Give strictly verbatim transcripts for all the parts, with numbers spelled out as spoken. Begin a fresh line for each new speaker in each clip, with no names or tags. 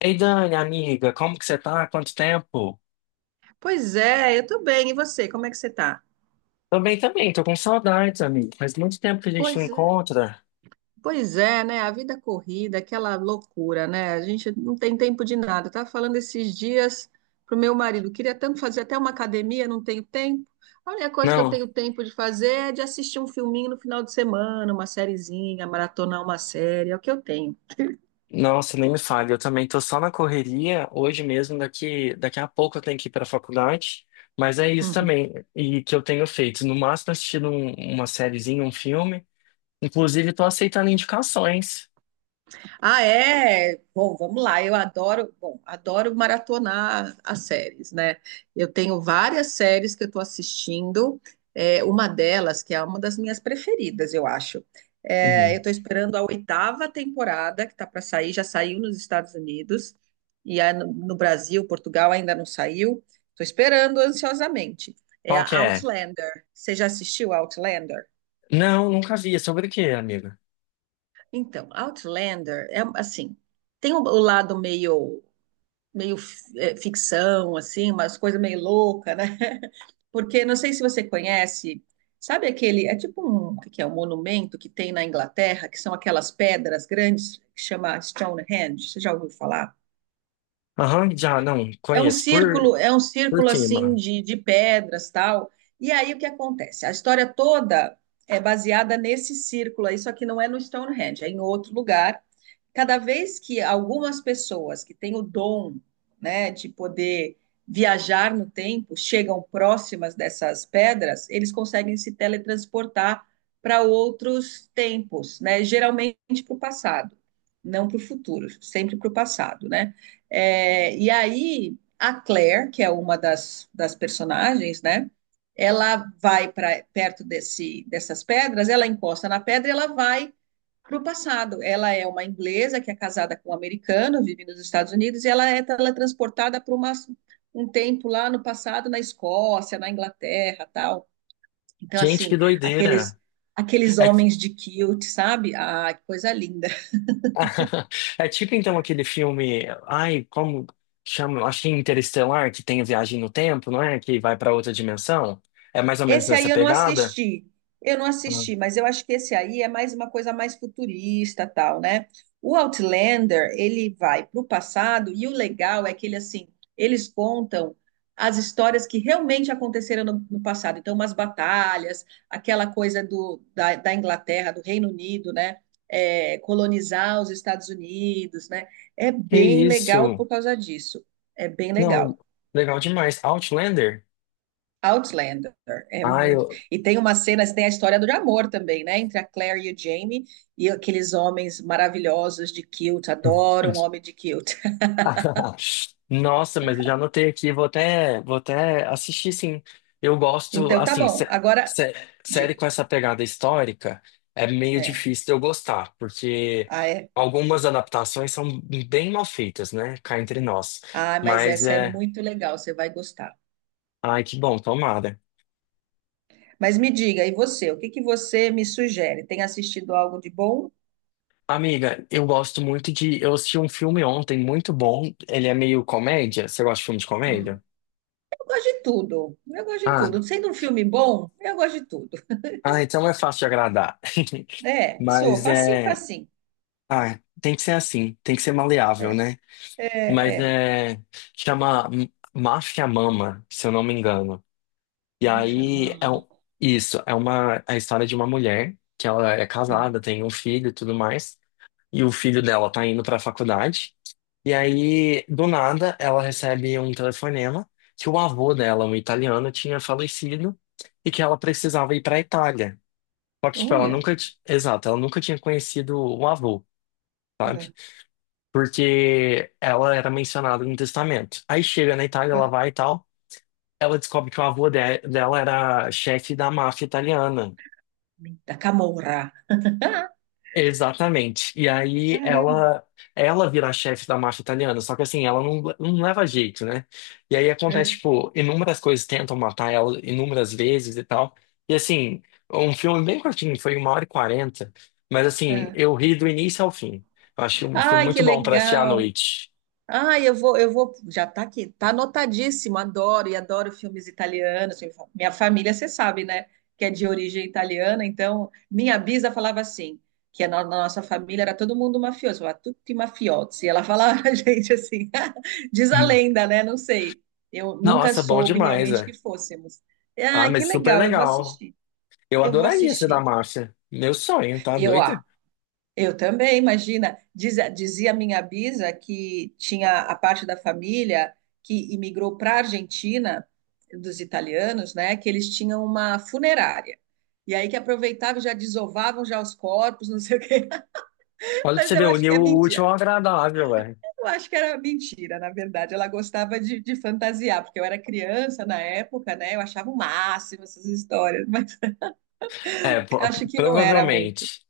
Ei, Dani, amiga, como que você tá? Quanto tempo?
Pois é, eu tô bem. E você, como é que você tá?
Também, também, tô com saudades, amigo. Faz muito tempo que a gente não
Pois é.
encontra.
Pois é, né? A vida corrida, aquela loucura, né? A gente não tem tempo de nada. Eu tava falando esses dias pro meu marido, queria tanto fazer até uma academia, não tenho tempo. A única coisa que eu
Não,
tenho tempo de fazer é de assistir um filminho no final de semana, uma sériezinha, maratonar uma série, é o que eu tenho.
nossa, nem me fale. Eu também tô só na correria. Hoje mesmo, daqui, daqui a pouco eu tenho que ir pra faculdade. Mas é isso
Uhum.
também, e que eu tenho feito. No máximo, assistindo um- uma sériezinha, um filme. Inclusive, tô aceitando indicações.
Ah, é? Bom, vamos lá. Eu adoro, bom, adoro maratonar as séries, né? Eu tenho várias séries que eu estou assistindo. É, uma delas, que é uma das minhas preferidas, eu acho. É, eu
Uhum.
estou esperando a oitava temporada que está para sair, já saiu nos Estados Unidos, e é no, no Brasil, Portugal ainda não saiu. Estou esperando ansiosamente. É
Qual
a
que é?
Outlander. Você já assistiu Outlander?
Não, nunca vi. É sobre o quê, amiga?
Então, Outlander é assim, tem o o lado meio meio é, ficção, assim, umas coisas meio louca, né? Porque não sei se você conhece, sabe aquele, é tipo um, o que que é um monumento que tem na Inglaterra, que são aquelas pedras grandes que chama Stonehenge, você já ouviu falar?
Aham, já não
É um
conheço por,
círculo, é um
por
círculo assim
cima.
de, de pedras, tal. E aí o que acontece? A história toda é baseada nesse círculo aí, só que não é no Stonehenge, é em outro lugar, cada vez que algumas pessoas que têm o dom, né, de poder viajar no tempo, chegam próximas dessas pedras, eles conseguem se teletransportar para outros tempos, né? Geralmente para o passado, não para o futuro, sempre para o passado, né? É, e aí a Claire, que é uma das, das personagens, né? Ela vai para perto desse, dessas pedras, ela encosta na pedra e ela vai para o passado. Ela é uma inglesa que é casada com um americano, vive nos Estados Unidos, e ela é teletransportada para uma, um tempo lá no passado, na Escócia, na Inglaterra, tal. Então,
Gente, que
assim, aqueles
doideira.
aqueles
É, ti-
homens de kilt, sabe? Ah, que coisa linda.
é tipo então aquele filme, ai, como chama? Acho que é Interestelar, que tem a viagem no tempo, não é? Que vai para outra dimensão. É mais ou menos
Esse
nessa
aí eu não
pegada?
assisti. Eu não
Ah,
assisti, mas eu acho que esse aí é mais uma coisa mais futurista, tal, né? O Outlander, ele vai para o passado e o legal é que ele assim, eles contam as histórias que realmente aconteceram no, no passado. Então, umas batalhas, aquela coisa do, da, da Inglaterra, do Reino Unido, né? É, colonizar os Estados Unidos, né? É
que
bem legal
isso?
por causa disso. É bem
Não,
legal.
legal demais. Outlander?
Outlander, é
Ai,
muito.
eu.
E tem uma cena, tem a história do amor também, né? Entre a Claire e o Jamie e aqueles homens maravilhosos de kilt. Adoro um homem de kilt.
Nossa, mas eu já anotei aqui, vou até, vou até assistir sim. Eu gosto,
Então, tá
assim,
bom.
sé-
Agora,
sé- série
diga.
com essa pegada histórica é meio
É.
difícil de eu gostar, porque
Ah, é.
algumas adaptações são bem mal feitas, né? Cá entre nós.
Ah, mas
Mas
essa é
é.
muito legal, você vai gostar.
Ai, que bom, tomada.
Mas me diga, e você? O que que você me sugere? Tem assistido algo de bom?
Amiga, eu gosto muito de. Eu assisti um filme ontem muito bom. Ele é meio comédia. Você gosta de filme de
Hum.
comédia?
Eu gosto de tudo. Eu gosto de tudo.
Ah,
Sendo um filme bom, eu gosto de tudo.
ah, então é fácil de agradar.
É, sou
Mas
facinho,
é.
facinho.
Ah, tem que ser assim, tem que ser maleável,
É,
né?
é,
Mas
é.
é. Chama M- Máfia Mama, se eu não me engano. E
Máfia
aí é
Mama.
um- isso, é uma a história de uma mulher que ela é
Hum.
casada, tem um filho e tudo mais, e o filho dela tá indo pra faculdade. E aí, do nada, ela recebe um telefonema que o avô dela, um italiano, tinha falecido e que ela precisava ir pra Itália. Só que, tipo, ela
Olha,
nunca, t- exato, ela nunca tinha conhecido o avô. Sabe?
aham,
Porque ela era mencionada no testamento. Aí chega na Itália, ela
aham.
vai e tal, ela descobre que o avô de- dela era chefe da máfia italiana.
da Camorra.
Exatamente. E aí
Caramba.
ela ela vira a chefe da máfia italiana, só que assim, ela não, não leva jeito, né? E aí
É,
acontece, tipo, inúmeras coisas tentam matar ela inúmeras vezes e tal. E assim, um filme bem curtinho, foi uma hora e quarenta, mas assim,
é.
eu ri do início ao fim. Eu achei um filme
Ai, que
muito bom pra assistir à
legal.
noite.
Ai, eu vou, eu vou. Já tá aqui, tá anotadíssimo. Adoro e adoro filmes italianos. Minha família, você sabe, né? Que é de origem italiana. Então, minha bisa falava assim, que na na nossa família era todo mundo mafioso, era tutti mafiosi. Ela falava pra gente assim, diz a
Hum.
lenda, né? Não sei. Eu nunca
Nossa, bom
soube
demais,
realmente que
é.
fôssemos.
Ah,
Ah, que
mas super
legal. Eu vou
legal.
assistir.
Eu
Eu vou
adoraria ser da
assistir.
marcha, meu sonho, tá
Eu, ah,
doido?
Eu também, imagina. Diz, dizia minha bisa que tinha a parte da família que imigrou para a Argentina, dos italianos, né? Que eles tinham uma funerária. E aí que aproveitavam, já desovavam já os corpos, não sei o quê.
Olha pra
Mas
você
eu
ver,
acho
unir
que é
o útil
mentira.
ao agradável, velho.
Eu acho que era mentira, na verdade. Ela gostava de, de fantasiar, porque eu era criança na época, né? Eu achava o máximo essas histórias, mas
É, po-
acho que não era muito.
provavelmente.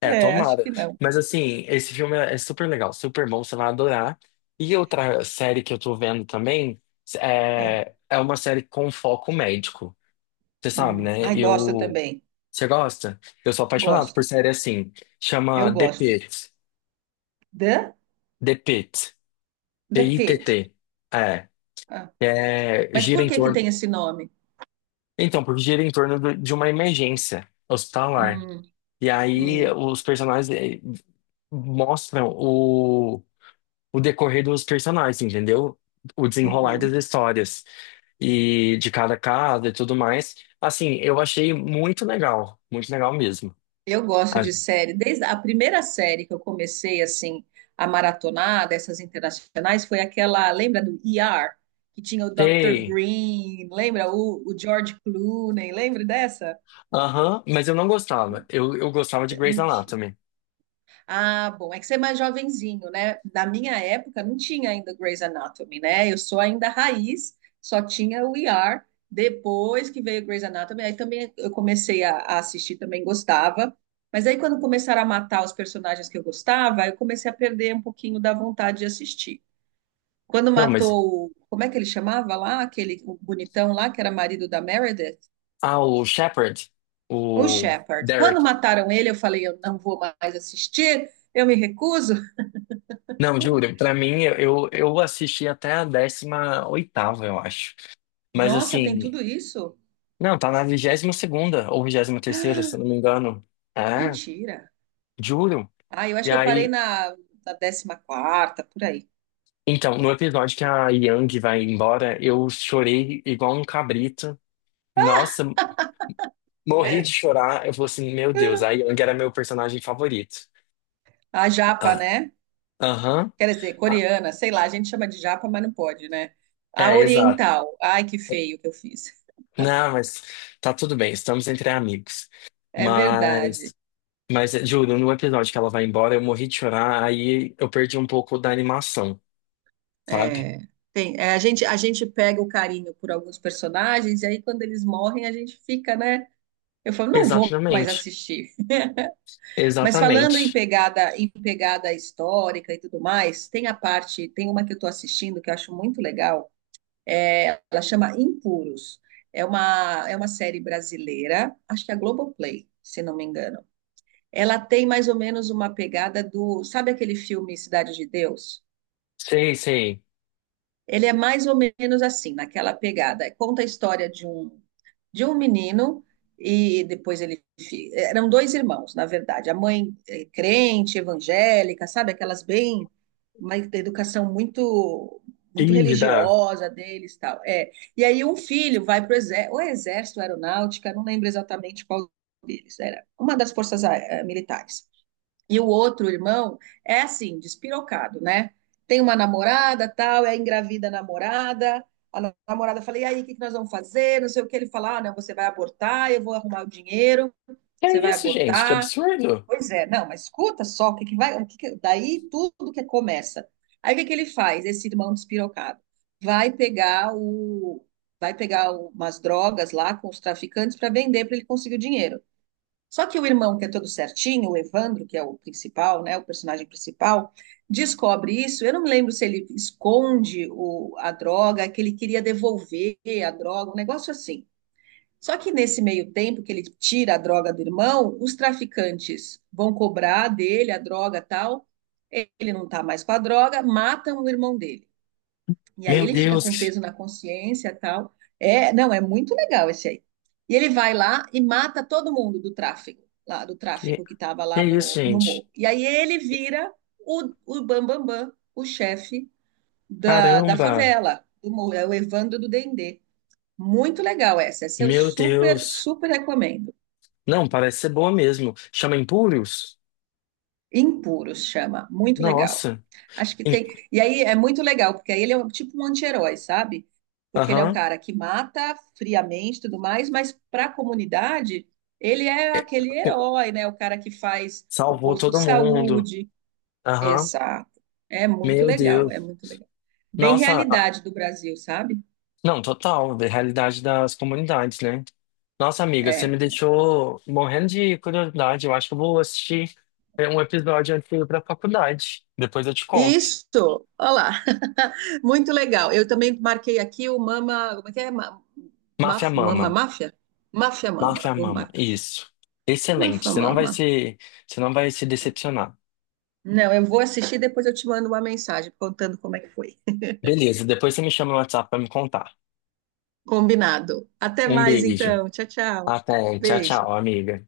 É,
É, acho
tomara.
que não.
Mas assim, esse filme é é super legal, super bom, você vai adorar. E outra série que eu tô vendo também
É.
é, é uma série com foco médico. Você sabe,
Hum.
né?
Ai, gosto
Eu.
também.
Você gosta? Eu sou apaixonado por
Gosto.
série assim.
Eu
Chama The
gosto.
Pitt.
The,
The Pitt.
the Pit.
P I T T.
Ah,
Que É,
mas
gira
por
em
que que
torno.
tem esse nome?
Então, porque gira em torno do- de uma emergência hospitalar.
Hum,
E aí
hum,
os personagens eh, mostram o, o decorrer dos personagens, entendeu? O desenrolar das
uhum.
histórias e de cada casa e tudo mais. Assim, eu achei muito legal, muito legal mesmo.
Eu gosto de série. Desde a primeira série que eu comecei assim a maratonar dessas internacionais foi aquela, lembra do E R, que tinha o doutor
Achei.
Green, lembra o, o George Clooney, lembra dessa?
Aham, mas eu não gostava. Eu, eu gostava de Grey's
Mentira.
Anatomy.
Ah, bom, é que você é mais jovenzinho, né? Na minha época não tinha ainda Grey's Anatomy, né? Eu sou ainda raiz, só tinha o E R. Depois que veio Grey's Anatomy, aí também eu comecei a, a assistir, também gostava. Mas aí quando começaram a matar os personagens que eu gostava, aí eu comecei a perder um pouquinho da vontade de assistir. Quando
Não, mas.
matou, o- como é que ele chamava lá? Aquele o bonitão lá que era marido da Meredith?
Ah, o Shepard,
O
o
Shepard.
Derek.
Quando mataram ele, eu falei, eu não vou mais assistir, eu me recuso.
Não, juro, pra mim, eu, eu assisti até a décima oitava, eu acho. Mas
Nossa, tem
assim,
tudo isso?
não, tá na vigésima segunda ou vigésima terceira, se eu não me engano. É,
Mentira.
juro.
Ah, eu acho
E
que eu parei
aí,
na, na décima quarta, por aí.
então, no episódio que a Yang vai embora, eu chorei igual um cabrito. Nossa, morri de chorar. Eu falei assim, meu Deus, a Yang era meu personagem favorito.
A japa,
Ah,
né?
aham.
Quer dizer,
Ah,
coreana, sei lá, a gente chama de japa, mas não pode, né? A
é, exato.
oriental. Ai, que feio que eu fiz.
Não, mas tá tudo bem, estamos entre amigos.
É verdade.
Mas Mas, eh, juro, no episódio que ela vai embora, eu morri de chorar, aí eu perdi um pouco da animação, sabe?
É, tem, é, a gente, a gente pega o carinho por alguns personagens e aí quando eles morrem a gente fica, né? Eu falo, não vou mais
Exatamente,
assistir. Mas falando em
exatamente.
pegada, em pegada histórica e tudo mais, tem a parte, tem uma que eu estou assistindo que eu acho muito legal. É, ela chama Impuros. É uma, é uma série brasileira, acho que é a Globoplay, se não me engano. Ela tem mais ou menos uma pegada do. Sabe aquele filme Cidade de Deus?
Sei, sei.
Ele é mais ou menos assim, naquela pegada. Conta a história de um, de um menino e depois ele. fi- Eram dois irmãos, na verdade. A mãe é crente, evangélica, sabe? Aquelas bem. Uma educação muito muito
Ih, dá.
religiosa deles, tal. É. E aí um filho vai para o exército, aeronáutica, não lembro exatamente qual deles, era uma das forças ah, militares. E o outro irmão é assim, despirocado, né? Tem uma namorada, tal, é engravida a namorada. A namorada fala: "E aí, o que que nós vamos fazer?" Não sei o que ele fala: "Ah, não, você vai abortar, eu vou arrumar o dinheiro,
Que é
você vai
isso, gente? Que
abortar".
absurdo!
Pois é, não, mas escuta só o que que vai, o que que- daí tudo que começa. Aí o que que ele faz, esse irmão despirocado? Vai pegar o vai pegar o- umas drogas lá com os traficantes para vender para ele conseguir o dinheiro. Só que o irmão, que é todo certinho, o Evandro, que é o principal, né, o personagem principal, descobre isso. Eu não me lembro se ele esconde o, a droga, que ele queria devolver a droga, um negócio assim. Só que nesse meio tempo que ele tira a droga do irmão, os traficantes vão cobrar dele a droga e tal. Ele não está mais com a droga, matam o irmão dele. E aí
Meu
ele fica
Deus,
com
que,
peso na consciência e tal. É, não, é muito legal esse aí. E ele vai lá e mata todo mundo do tráfico, lá do
que
tráfico que estava
que é
lá
isso,
no, no
gente?
morro. E aí ele vira o, o Bam Bam Bam, o chefe da, da
Caramba!
favela, do morro, é o Evandro do Dendê. Muito legal essa, essa eu
Meu
super,
Deus!
super recomendo.
Não, parece ser boa mesmo. Chama Impúrios?
Impuros chama, muito legal.
Nossa!
Acho que
Em-
tem. E aí é muito legal, porque aí ele é um- tipo um anti-herói, sabe? Porque ele é o
Aham.
cara que mata friamente e tudo mais, mas para a comunidade, ele é
É.
aquele
O-
herói, né? O cara que faz o
Salvou
posto de
todo mundo.
saúde.
Aham.
Exato. É muito
Meu
legal, é
Deus.
muito legal. Bem
Nossa,
realidade do Brasil, sabe?
não, total, da realidade das comunidades, né? Nossa, amiga, você
É.
me deixou morrendo de curiosidade. Eu acho que eu vou assistir é, um episódio antes de ir pra faculdade. Depois eu te conto.
Isso, olha lá. Muito legal. Eu também marquei aqui o Mama. Como é que é? Ma-
Máfia
Maf- Mama
Mama.
Máfia? Máfia Mama.
Máfia
Vou
Mama,
marcar aqui.
isso. Excelente.
Máfia
Você não vai
Mama.
se, você não vai se decepcionar.
Não, eu vou assistir, e depois eu te mando uma mensagem contando como é que foi.
Beleza, depois você me chama no WhatsApp pra me contar.
Combinado. Até
Um
mais
beijo.
então. Tchau, tchau.
Até. Tchau,
Beijo.
tchau, amiga.